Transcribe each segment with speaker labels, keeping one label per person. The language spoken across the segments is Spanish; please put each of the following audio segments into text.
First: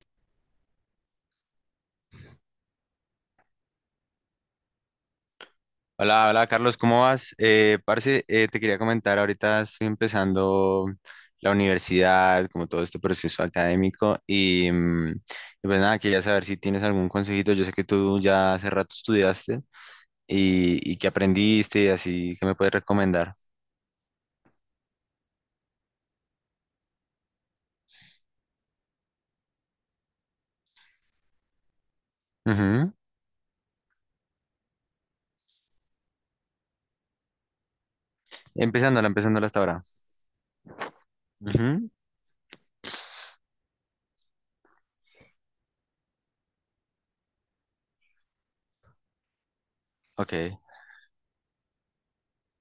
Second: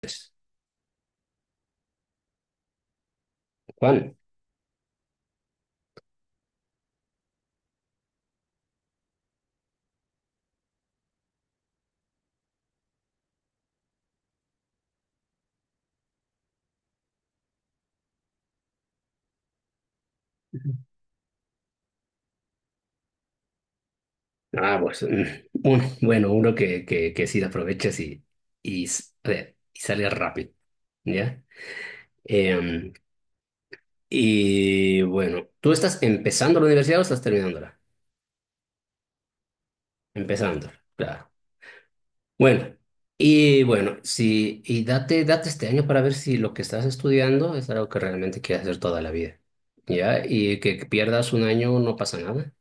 Speaker 1: Pues, Juan,
Speaker 2: Hola, hola Carlos, ¿cómo vas? Parce, te quería comentar, ahorita estoy empezando la universidad, como todo este proceso académico, y pues nada, quería saber si tienes algún consejito. Yo sé que tú ya hace rato estudiaste y que aprendiste y así, ¿que me puedes recomendar?
Speaker 1: bueno, uno que sí lo aproveches y, a ver, y salga rápido, ¿ya?
Speaker 2: Ujú.
Speaker 1: Em, y bueno, ¿tú estás empezando la universidad o estás terminándola?
Speaker 2: Empezándola, empezándola hasta ahora.
Speaker 1: Empezándola, claro.
Speaker 2: Ujú.
Speaker 1: Bueno, y bueno, sí, y date, date este año para ver si lo que estás estudiando es algo que realmente quieres hacer toda la vida, ¿ya?
Speaker 2: Ok,
Speaker 1: Y que pierdas un año no pasa nada.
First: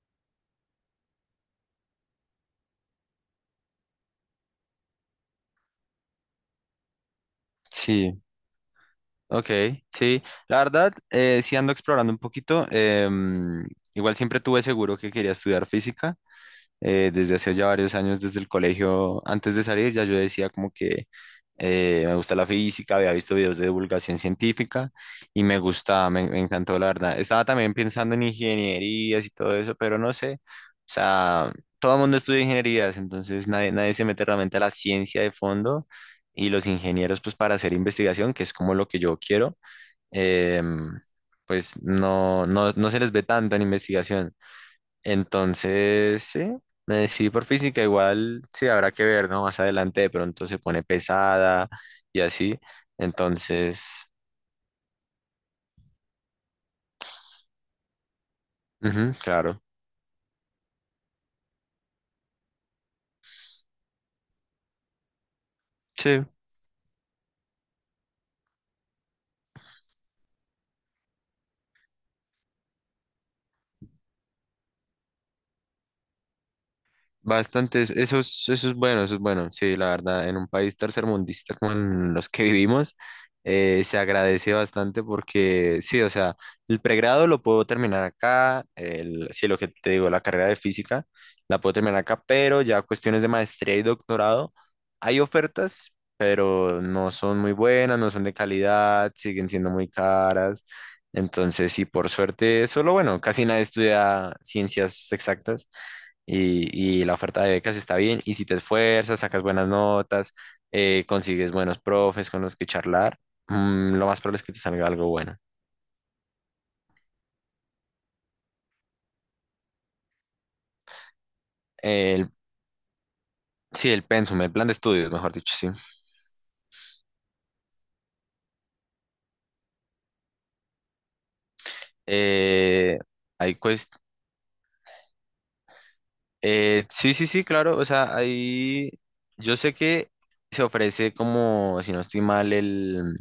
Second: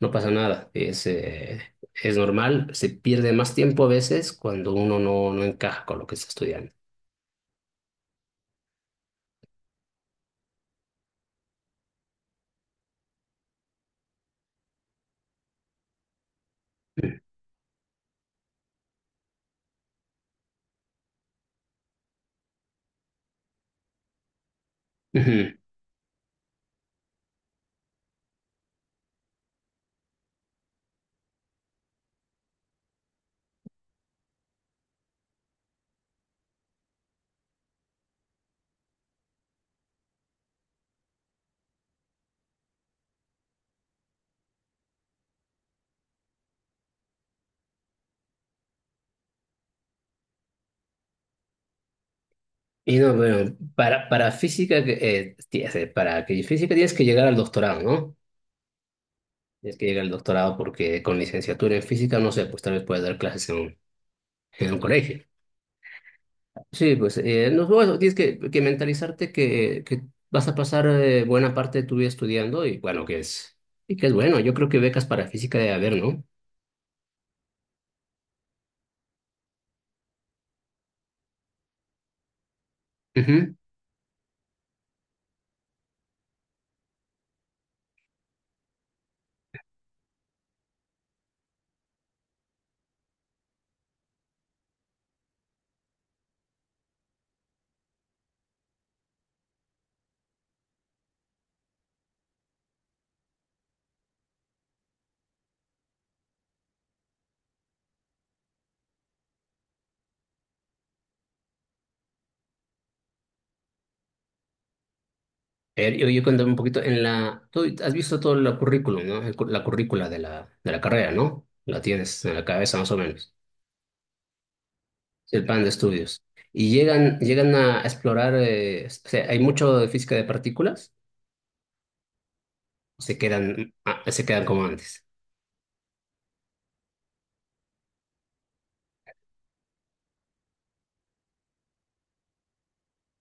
Speaker 1: No pasa nada, es normal, se pierde más tiempo a veces cuando uno no, no encaja con lo que está estudiando.
Speaker 2: sí, ok, sí. La verdad, sí ando explorando un poquito. Igual siempre tuve seguro que quería estudiar física. Desde hace ya varios años, desde el colegio, antes de salir, ya yo decía como que me gusta la física, había visto videos de divulgación científica y
Speaker 1: Ujú.
Speaker 2: me gustaba, me encantó la verdad. Estaba también pensando en ingenierías y todo eso, pero no sé, o sea, todo el mundo estudia ingenierías, entonces nadie se mete realmente a la ciencia de fondo y los ingenieros pues para hacer investigación, que es como lo que yo quiero. em, pues no, no, no se les ve tanto en investigación. Entonces, sí, sí, por física igual, sí, habrá que ver, ¿no? Más adelante de pronto se pone pesada y así.
Speaker 1: Y no, bueno,
Speaker 2: Entonces,
Speaker 1: para física, para que física tienes que llegar al doctorado, ¿no?
Speaker 2: ujú, claro,
Speaker 1: Tienes que llegar al doctorado porque con licenciatura en física, no sé, pues tal vez puedes dar clases en un colegio.
Speaker 2: sí.
Speaker 1: Sí, pues no, bueno, tienes que mentalizarte que vas a pasar buena parte de tu vida estudiando y bueno, y que es bueno. Yo creo que becas para física debe haber, ¿no?
Speaker 2: Bastantes, eso es bueno, eso es bueno. Sí, la verdad, en un país tercermundista como en los que vivimos,
Speaker 1: Ujú.
Speaker 2: se agradece bastante porque, sí, o sea, el pregrado lo puedo terminar acá, sí, lo que te digo, la carrera de física la puedo terminar acá, pero ya cuestiones de maestría y doctorado, hay ofertas, pero no son muy buenas, no son de calidad, siguen siendo muy caras. Entonces, sí, por suerte, solo bueno, casi nadie estudia ciencias exactas y la oferta de becas está bien. Y si te esfuerzas, sacas buenas notas, consigues buenos profes con los que charlar, lo más probable es que te salga algo bueno.
Speaker 1: A ver, yo cuéntame un poquito, tú has visto todo el currículum, ¿no? La currícula de la carrera, ¿no? La tienes
Speaker 2: El,
Speaker 1: en la cabeza más o menos,
Speaker 2: sí, el pensum, el plan de estudios, mejor
Speaker 1: el
Speaker 2: dicho,
Speaker 1: plan de
Speaker 2: sí.
Speaker 1: estudios. Y llegan a explorar, o sea, ¿hay mucho de física de partículas?
Speaker 2: Eh,
Speaker 1: ¿O se quedan,
Speaker 2: hay cuest-
Speaker 1: se quedan como antes?
Speaker 2: sí, sí, sí, claro. O sea, ahí yo sé que se ofrece como, si no estoy mal, el,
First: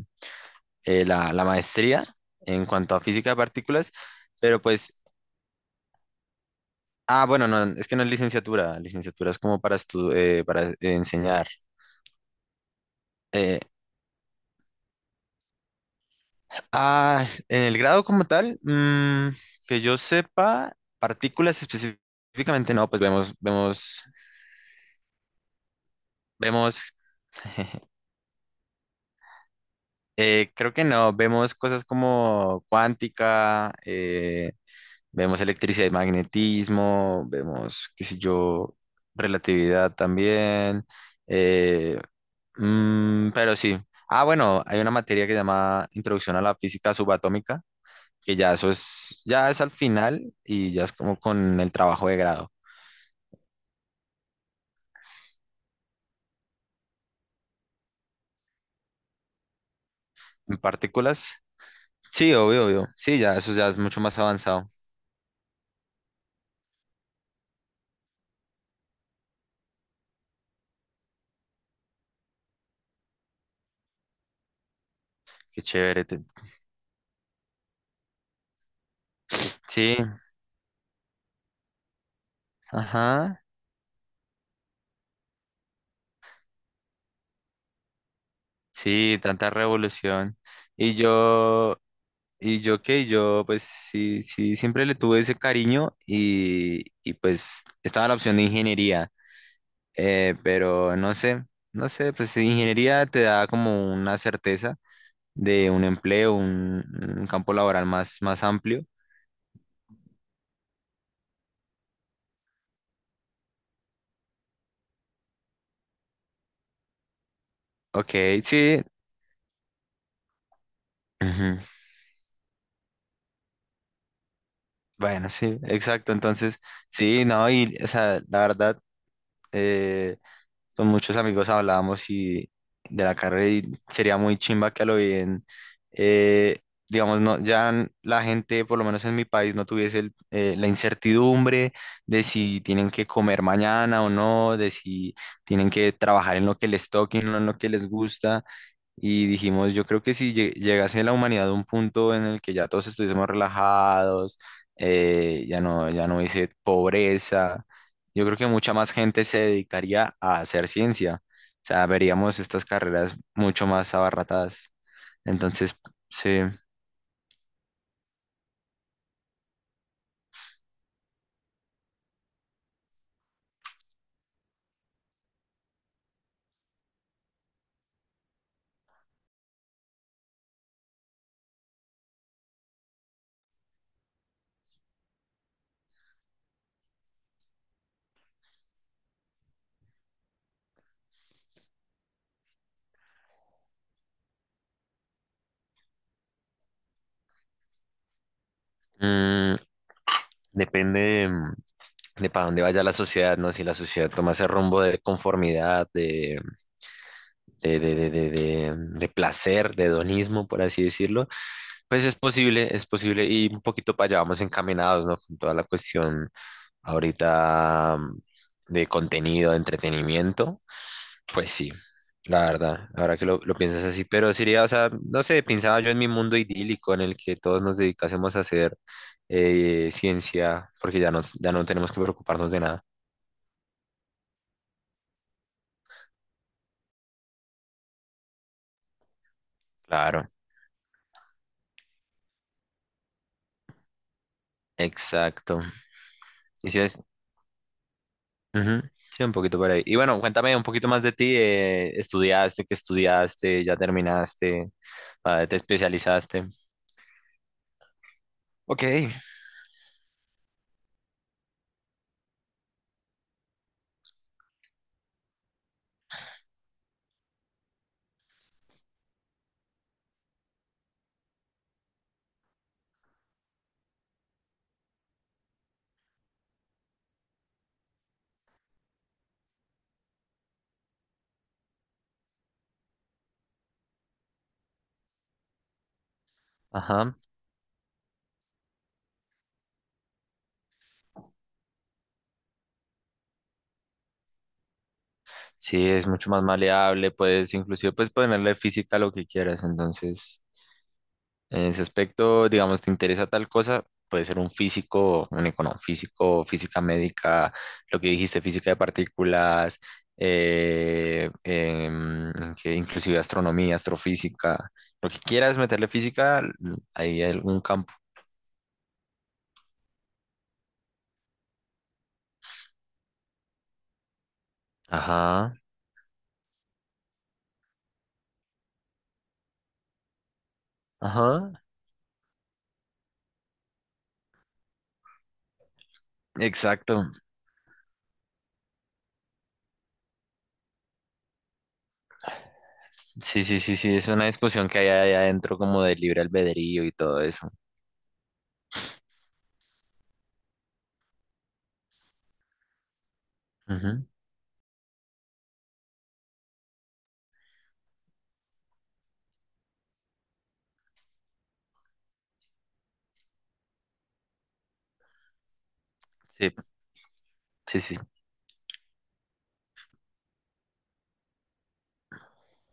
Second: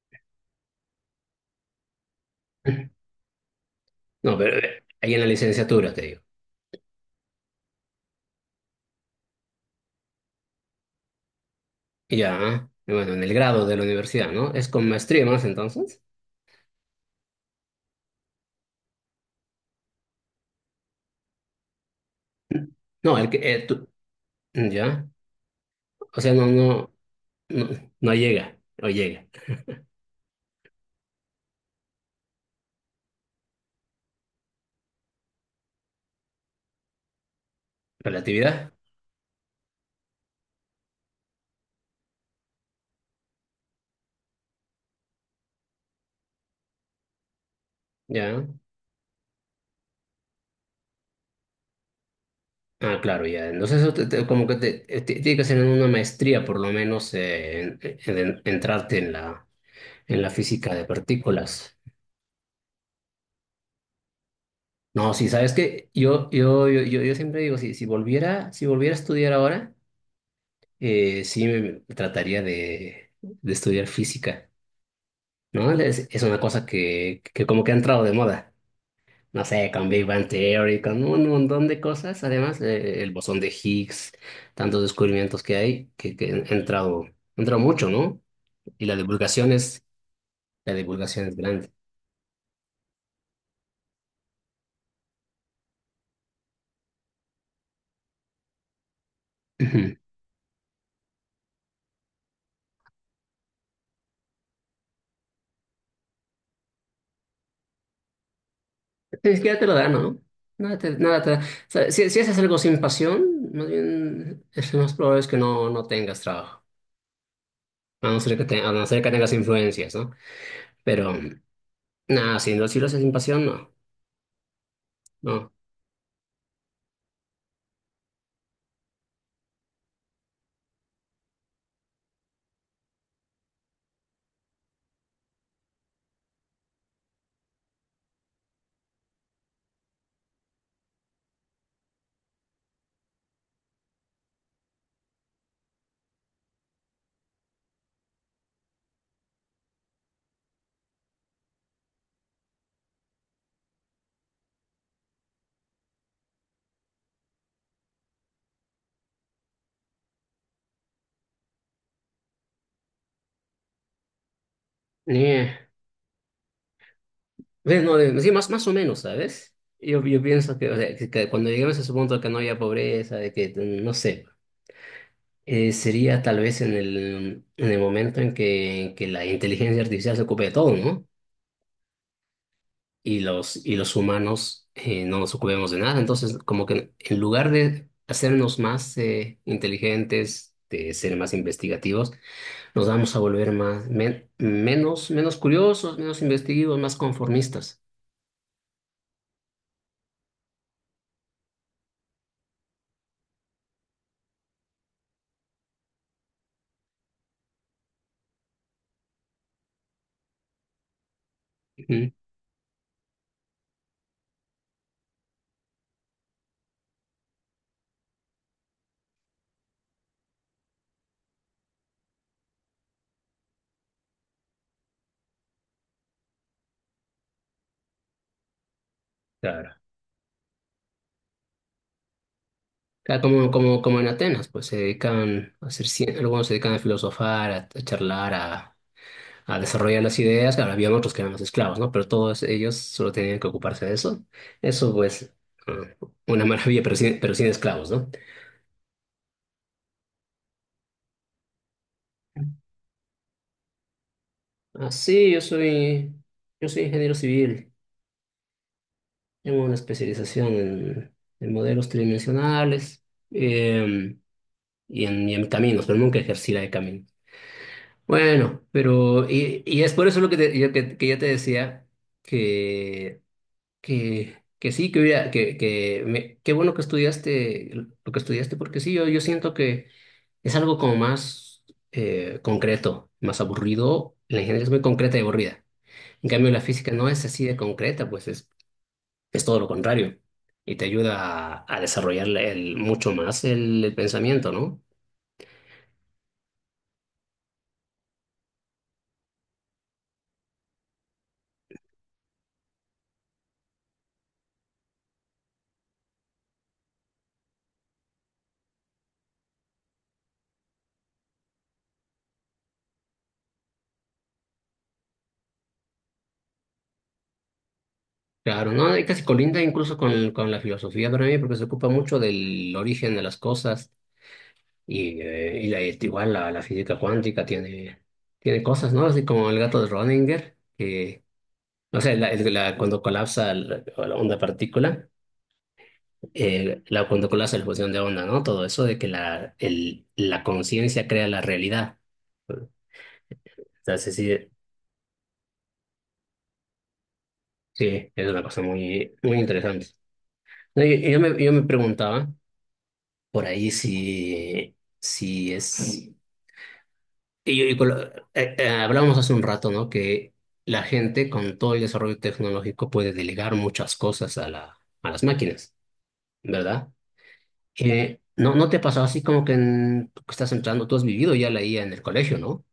Speaker 2: eh, la, la maestría en cuanto a física de partículas,
Speaker 1: No, pero
Speaker 2: pero pues.
Speaker 1: ahí en la licenciatura, te digo.
Speaker 2: Ah, bueno, no, es que no es licenciatura. Licenciatura es como para enseñar.
Speaker 1: Y ya, ¿ah? Y bueno, en el
Speaker 2: Eh,
Speaker 1: grado de la universidad, ¿no? ¿Es con maestría más entonces?
Speaker 2: ah, en el grado como tal, que yo sepa, partículas específicamente no, pues
Speaker 1: No, el
Speaker 2: vemos,
Speaker 1: que, ya, o sea, no, no,
Speaker 2: vemos,
Speaker 1: no, no llega, no llega.
Speaker 2: creo que no, vemos cosas como cuántica, vemos electricidad y magnetismo, vemos, qué sé
Speaker 1: Relatividad,
Speaker 2: yo, relatividad también. eh, pero sí. Ah, bueno, hay una materia que se llama Introducción a la Física Subatómica, que
Speaker 1: ya.
Speaker 2: ya eso es, ya es al final y ya es como con el trabajo de grado.
Speaker 1: Ah, claro, ya. Entonces, eso te- te- como que te- tiene que ser en una maestría, por lo menos, entrarte en la
Speaker 2: En
Speaker 1: física de
Speaker 2: partículas,
Speaker 1: partículas.
Speaker 2: sí, obvio, obvio. Sí, ya eso ya es mucho más avanzado.
Speaker 1: No, sí, sabes que yo siempre digo, si, si volviera, si volviera a estudiar ahora, sí me trataría de estudiar física,
Speaker 2: Qué
Speaker 1: ¿no?
Speaker 2: chévere.
Speaker 1: Es, es una cosa que como que ha entrado de moda. No sé, con
Speaker 2: Sí,
Speaker 1: Big Bang Theory, con un montón de cosas, además, el bosón
Speaker 2: ajá.
Speaker 1: de Higgs, tantos descubrimientos que hay, que han entrado mucho, ¿no? Y
Speaker 2: Sí, tanta revolución.
Speaker 1: la
Speaker 2: Y
Speaker 1: divulgación es grande.
Speaker 2: yo, y yo qué, yo pues sí, sí, siempre le tuve ese cariño y pues estaba la opción de ingeniería.
Speaker 1: Ujú.
Speaker 2: Pero no sé, pues ingeniería te da como una certeza de un empleo, un campo laboral más, más amplio.
Speaker 1: Ni siquiera te lo da, ¿no? Nada te da. O sea, si, si haces algo sin pasión, más bien, es lo más probable es que no, no tengas trabajo. A
Speaker 2: Ok,
Speaker 1: no ser que, te- a
Speaker 2: sí.
Speaker 1: no ser que tengas influencias, ¿no? Pero,
Speaker 2: Ujú.
Speaker 1: nada, si, si lo haces sin pasión, no.
Speaker 2: Bueno,
Speaker 1: No.
Speaker 2: sí, exacto. Entonces, sí, no, y, o sea, la verdad, eh, con muchos amigos hablábamos y de la carrera y sería muy chimba que a lo bien, eh, digamos, no, la gente, por lo menos en mi país, no tuviese la incertidumbre de si tienen que comer mañana o no, de si tienen que trabajar en lo que les toque, y no en lo que les gusta. Y dijimos, yo creo que si llegase la humanidad a un punto en el que ya todos estuviésemos relajados, ya no, ya no hubiese pobreza, yo creo que mucha más gente se dedicaría a hacer ciencia. O sea, veríamos estas carreras mucho más abarratadas.
Speaker 1: Ni,
Speaker 2: Entonces, sí,
Speaker 1: Ve, no, sí, más, más o menos, ¿sabes? Yo pienso que, o sea, que cuando lleguemos a ese punto de que no haya pobreza, de que, no sé, sería tal vez en el momento en que la inteligencia artificial se ocupe de todo, ¿no? Y los humanos no nos ocupemos de nada. Entonces, como que en lugar de hacernos más inteligentes, de ser más investigativos, nos vamos a volver menos curiosos, menos investigativos, más conformistas.
Speaker 2: mm, depende de para dónde vaya la sociedad, ¿no? Si la sociedad toma ese rumbo de conformidad, de placer, de hedonismo, por así decirlo. Pues
Speaker 1: Ujú.
Speaker 2: es posible, y un poquito para allá vamos encaminados, ¿no? Con toda la cuestión ahorita de contenido, de entretenimiento, pues sí, la verdad, ahora que lo piensas así, pero sería, o sea, no sé, pensaba yo en mi mundo idílico en el que todos nos dedicásemos a hacer
Speaker 1: Claro.
Speaker 2: ciencia, porque ya no tenemos que preocuparnos de nada.
Speaker 1: Ah, como en Atenas, pues se dedican a hacer, cien- algunos se dedican a filosofar, a charlar, a desarrollar las
Speaker 2: Claro,
Speaker 1: ideas. Claro, había otros que eran los esclavos, ¿no? Pero todos ellos solo tenían que ocuparse de eso. Eso, pues,
Speaker 2: exacto.
Speaker 1: ah, una
Speaker 2: Y si
Speaker 1: maravilla, pero
Speaker 2: es.
Speaker 1: sin esclavos, ¿no?
Speaker 2: Ujú. Sí, un poquito por ahí. Y bueno, cuéntame un poquito más de ti. ¿Estudiaste? ¿Qué estudiaste? ¿Ya terminaste?
Speaker 1: Ah, sí, yo
Speaker 2: Ah, ¿te
Speaker 1: soy,
Speaker 2: especializaste?
Speaker 1: yo soy ingeniero civil.
Speaker 2: Ok.
Speaker 1: Tengo una especialización en modelos tridimensionales em, y en caminos, pero nunca ejercí la de caminos. Bueno, pero y es por eso lo que, que yo te decía que, que sí, que, hubiera- que me- qué bueno que estudiaste lo que estudiaste, porque sí, yo siento que es algo como más concreto, más aburrido. La ingeniería es muy concreta y aburrida. En cambio, la física no
Speaker 2: Ajá.
Speaker 1: es así de concreta, pues es todo lo contrario. Y te ayuda a desarrollar mucho más el pensamiento, ¿no?
Speaker 2: Sí, es mucho más maleable. Puedes inclusive puedes ponerle física a lo que quieras. Entonces, en ese aspecto, digamos, te interesa tal cosa, puede ser un físico, física médica, lo que dijiste, física de partículas, eh, em, que inclusive astronomía, astrofísica, lo que quieras meterle física, ahí hay algún campo.
Speaker 1: Claro, no, y casi colinda incluso con la filosofía para mí, porque se ocupa mucho del origen de las cosas y,
Speaker 2: Ajá,
Speaker 1: este, igual la física cuántica tiene cosas, ¿no? Así como el gato de Schrödinger, que,
Speaker 2: ajá,
Speaker 1: no sé, cuando colapsa la onda partícula,
Speaker 2: exacto.
Speaker 1: cuando colapsa la fusión de onda, ¿no? Todo eso de que la conciencia crea la realidad.
Speaker 2: Sí, sí, sí, sí, es
Speaker 1: Entonces, sí,
Speaker 2: una
Speaker 1: sí,
Speaker 2: discusión que hay ahí adentro como de libre albedrío y todo eso.
Speaker 1: sí, es una cosa muy, muy interesante. No, yo me preguntaba. Por ahí
Speaker 2: Ujú.
Speaker 1: sí, sí es... Y con hablábamos hace un rato, ¿no? Que la gente con todo el desarrollo tecnológico puede delegar muchas cosas a las máquinas,
Speaker 2: Sí,
Speaker 1: ¿verdad?
Speaker 2: sí, sí.
Speaker 1: ¿No, no te pasó así como que tú que estás entrando, tú has vivido ya la IA en el colegio, ¿no?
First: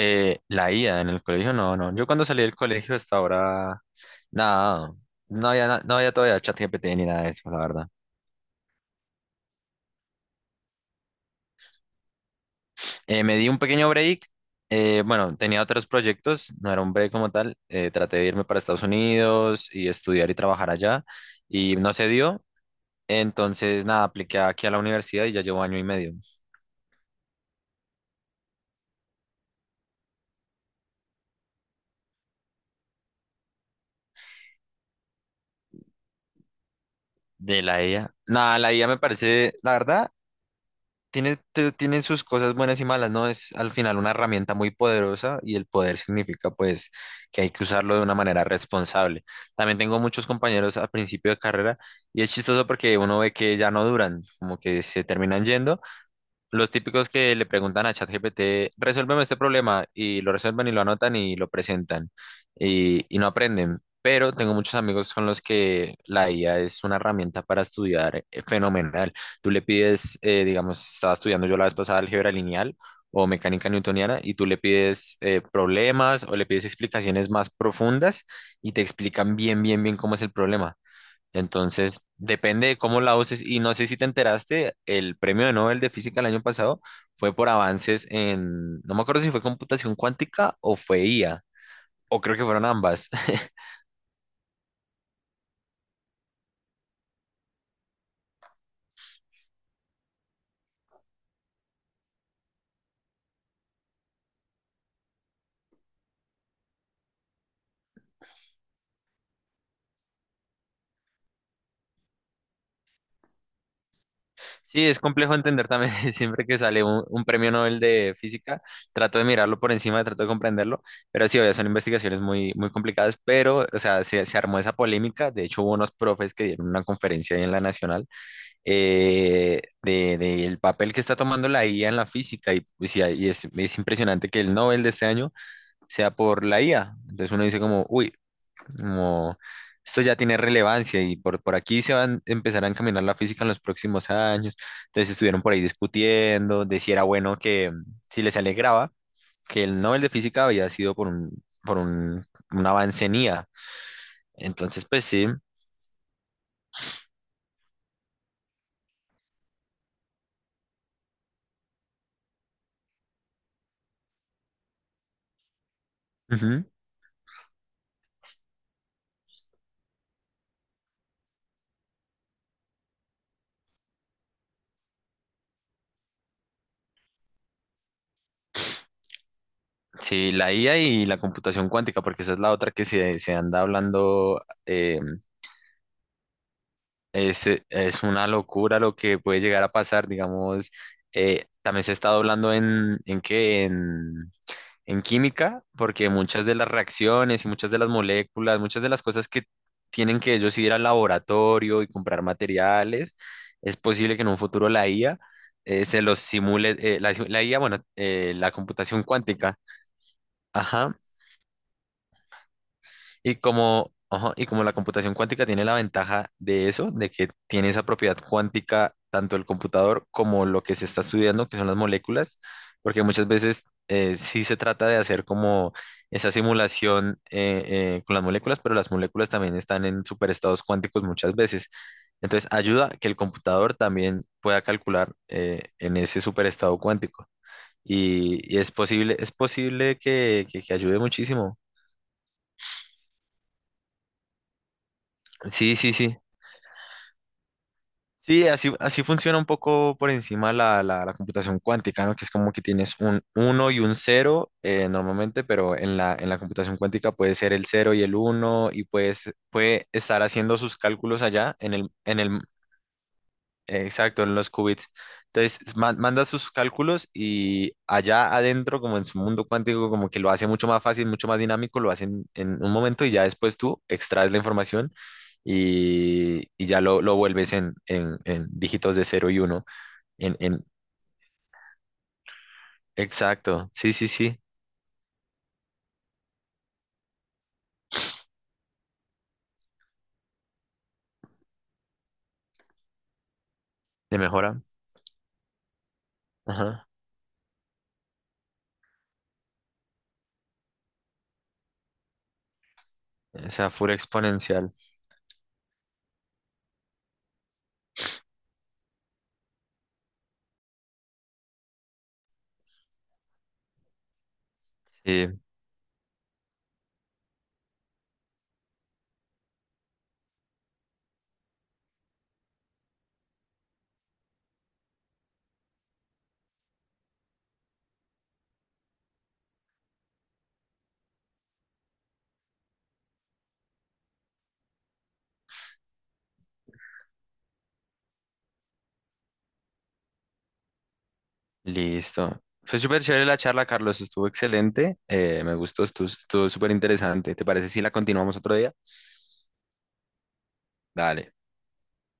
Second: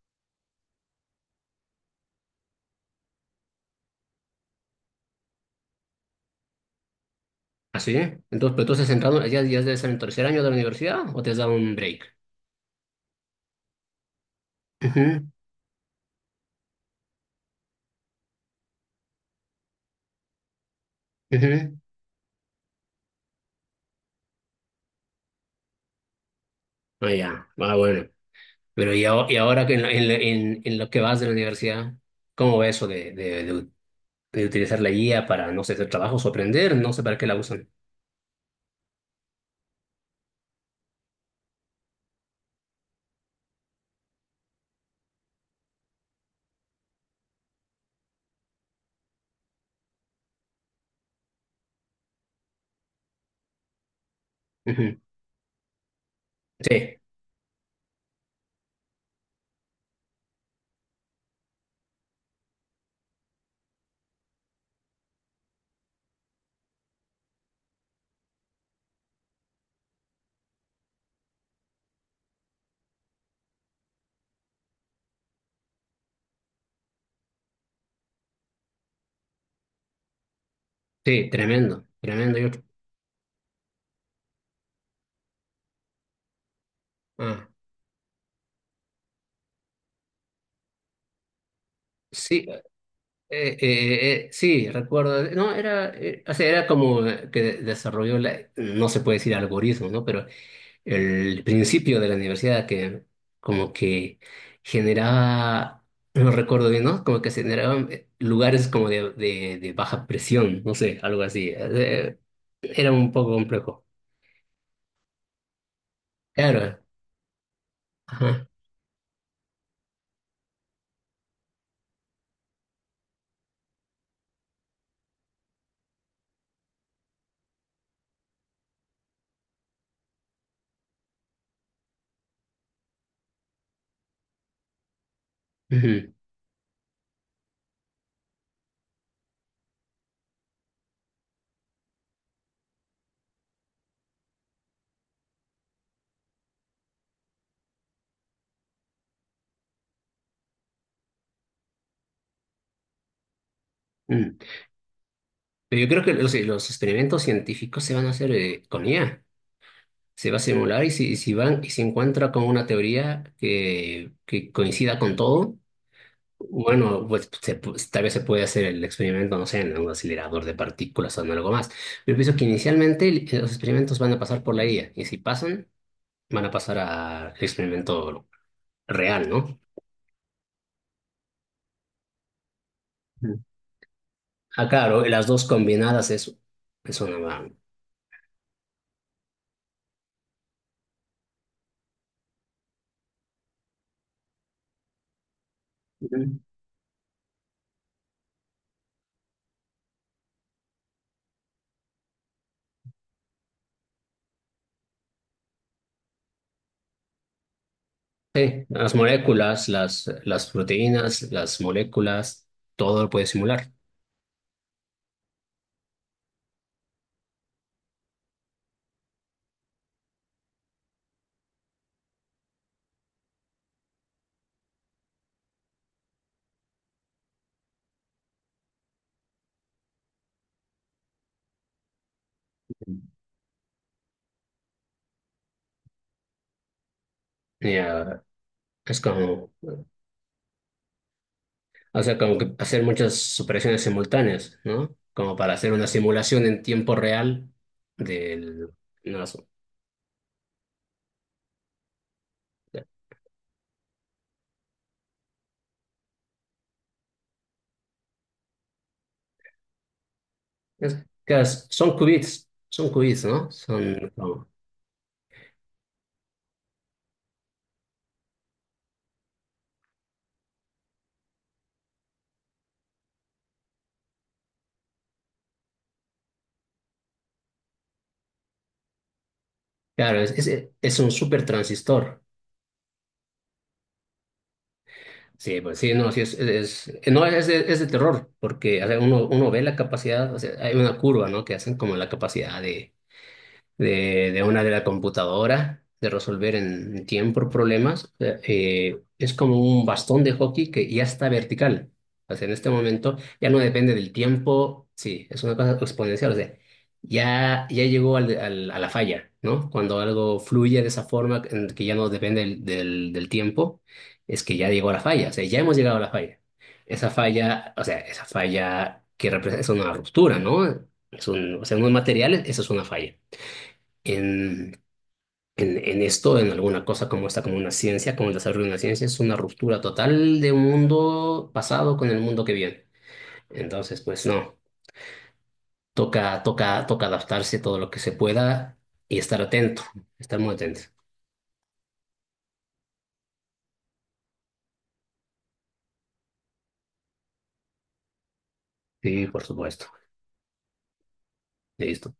Speaker 2: La ida en el colegio, no, no. Yo cuando salí del colegio hasta ahora, nada, no había todavía chat GPT ni nada de eso, la verdad.
Speaker 1: Así, entonces, pero tú estás entrando, ya, ya debes estar en tercer año de la universidad o te has dado un break?
Speaker 2: Me di un pequeño break.
Speaker 1: Ujú,
Speaker 2: Bueno, tenía otros proyectos, no era un break como tal. Traté de irme para Estados Unidos y estudiar y trabajar allá y
Speaker 1: ujú.
Speaker 2: no se dio. Entonces, nada, apliqué aquí a la universidad y ya llevo año y medio.
Speaker 1: Ah, ya. Ah, bueno. Pero y, ahora que en lo que vas de la universidad, ¿cómo va eso de utilizar la guía para, no sé, hacer trabajos o aprender? No sé para qué la
Speaker 2: De
Speaker 1: usan.
Speaker 2: la IA, nada, la IA me parece, la verdad, tiene sus cosas buenas y malas, ¿no? Es al final una herramienta muy poderosa y el poder significa pues que hay que usarlo de una manera responsable. También tengo muchos compañeros al principio de carrera y es chistoso porque uno ve que ya no duran, como que
Speaker 1: Ujú.
Speaker 2: se terminan yendo los
Speaker 1: Sí,
Speaker 2: típicos que le preguntan a ChatGPT, resuélveme este problema, y lo resuelven y lo anotan y lo presentan, y no aprenden. Pero tengo muchos amigos con los que la IA es una herramienta para estudiar fenomenal. Tú le pides, digamos, estaba estudiando yo la vez pasada álgebra lineal o mecánica newtoniana, y tú le pides problemas o le pides explicaciones más profundas y te explican bien, bien, bien cómo es el problema.
Speaker 1: sí, tremendo,
Speaker 2: Entonces,
Speaker 1: tremendo.
Speaker 2: depende de cómo la uses. Y no sé si te enteraste, el premio de Nobel de Física el año pasado fue
Speaker 1: Ah,
Speaker 2: por avances en, no me acuerdo si fue computación cuántica o fue IA, o creo que
Speaker 1: sí,
Speaker 2: fueron ambas.
Speaker 1: sí, recuerdo. No, era, o sea, era como que desarrolló, no se puede decir algoritmo, ¿no? Pero el principio de la universidad que como que generaba, no recuerdo bien, ¿no? Como que se generaban lugares como de baja presión, no sé, algo así. Era un poco complejo.
Speaker 2: Sí, es complejo entender también, siempre que
Speaker 1: Claro.
Speaker 2: sale un premio Nobel de
Speaker 1: Ajá.
Speaker 2: Física, trato de mirarlo por encima, trato de comprenderlo, pero sí, obvio, son investigaciones muy, muy complicadas, pero, o sea, se armó esa polémica, de hecho hubo unos profes que dieron una conferencia ahí en la Nacional de el papel que está tomando la IA en la física y, pues, y es impresionante que el Nobel de este año
Speaker 1: Ujú.
Speaker 2: sea por la IA. Entonces uno dice como, uy, como esto ya tiene relevancia y por aquí se van a empezar a encaminar la física en los próximos años. Entonces estuvieron por ahí discutiendo de si era bueno que, si les alegraba que el Nobel de física había sido por un avance en IA.
Speaker 1: Mm.
Speaker 2: Entonces, pues sí.
Speaker 1: Pero yo creo que los experimentos científicos se van a hacer con IA. Se va a simular y si van y se encuentra con una teoría que coincida con todo, bueno, pues tal vez se puede hacer el experimento, no sé, en un acelerador de partículas o en algo más. Yo pienso que inicialmente los experimentos van a pasar por la IA y si pasan, van a pasar al experimento real, ¿no?
Speaker 2: Sí, la IA y la computación cuántica, porque esa es la otra que se
Speaker 1: Ujú.
Speaker 2: anda hablando,
Speaker 1: Ah, claro, las dos combinadas es una...
Speaker 2: es una locura lo que puede llegar a pasar, digamos, también se está hablando en química, porque
Speaker 1: Ujú.
Speaker 2: muchas de las reacciones y muchas de las moléculas, muchas de las cosas que tienen que ellos ir al laboratorio y comprar materiales, es posible que en un futuro la IA se los simule, la IA, bueno, la
Speaker 1: Sí, las
Speaker 2: computación cuántica.
Speaker 1: moléculas, las
Speaker 2: Ajá,
Speaker 1: proteínas, las moléculas, todo lo puede
Speaker 2: y
Speaker 1: simular.
Speaker 2: como, ajá, y como la computación cuántica tiene la ventaja de eso, de que tiene esa propiedad cuántica tanto el computador como lo que se está estudiando, que son las moléculas, porque muchas veces sí se trata de hacer como esa simulación con las moléculas, pero las moléculas también están en superestados cuánticos muchas veces. Entonces ayuda a que el computador también pueda calcular en ese superestado cuántico.
Speaker 1: Ya,
Speaker 2: Y
Speaker 1: es
Speaker 2: es
Speaker 1: como...
Speaker 2: posible que ayude muchísimo.
Speaker 1: O sea, como que hacer muchas operaciones simultáneas, ¿no? Como para hacer
Speaker 2: Sí,
Speaker 1: una
Speaker 2: sí, sí.
Speaker 1: simulación en tiempo real
Speaker 2: Sí,
Speaker 1: del...
Speaker 2: así
Speaker 1: No,
Speaker 2: funciona un poco por encima la computación cuántica, ¿no? Que es como que tienes un uno y un 0 normalmente, pero en la computación cuántica puede ser el cero y el uno y puede estar haciendo sus cálculos
Speaker 1: claro,
Speaker 2: allá en el, en el
Speaker 1: son qubits, ¿no? Son
Speaker 2: Exacto, en
Speaker 1: como...
Speaker 2: los qubits. Entonces, manda sus cálculos y allá adentro, como en su mundo cuántico, como que lo hace mucho más fácil, mucho más dinámico, lo hacen en un momento y ya después tú extraes la información y ya lo vuelves en dígitos de cero y uno,
Speaker 1: Claro, es,
Speaker 2: En, en,
Speaker 1: es, es un super transistor.
Speaker 2: exacto, sí, sí, sí,
Speaker 1: Sí, pues sí, no, sí, no, es de terror, porque o sea, uno ve la capacidad, o sea, hay una curva, ¿no? Que hacen como la capacidad de
Speaker 2: de
Speaker 1: de
Speaker 2: mejora.
Speaker 1: una de la computadora, de resolver
Speaker 2: Ajá,
Speaker 1: en tiempo problemas. Es como un bastón de hockey que ya está vertical. O sea, en este momento ya
Speaker 2: o
Speaker 1: no
Speaker 2: sea, pura
Speaker 1: depende del
Speaker 2: exponencial.
Speaker 1: tiempo, sí, es una cosa exponencial. O sea, ya, ya llegó al, a la falla, ¿no? Cuando algo fluye de esa forma, en que ya no depende del tiempo, es que ya llegó a la falla, o
Speaker 2: Sí,
Speaker 1: sea, ya hemos llegado a la falla. Esa falla, o sea, esa falla que representa es una ruptura, ¿no? O sea, unos materiales, eso es una falla en, en esto, en alguna cosa como esta, como una ciencia, como el desarrollo de una ciencia, es una ruptura total de un mundo pasado con el mundo que viene. Entonces, pues no, toca, toca, toca adaptarse todo lo que se pueda y estar atento, estar muy atento.
Speaker 2: listo. Fue súper chévere la charla, Carlos, estuvo excelente. Me gustó, estuvo súper interesante. ¿Te parece si la continuamos otro día?
Speaker 1: Sí, por supuesto.
Speaker 2: Dale.
Speaker 1: Listo.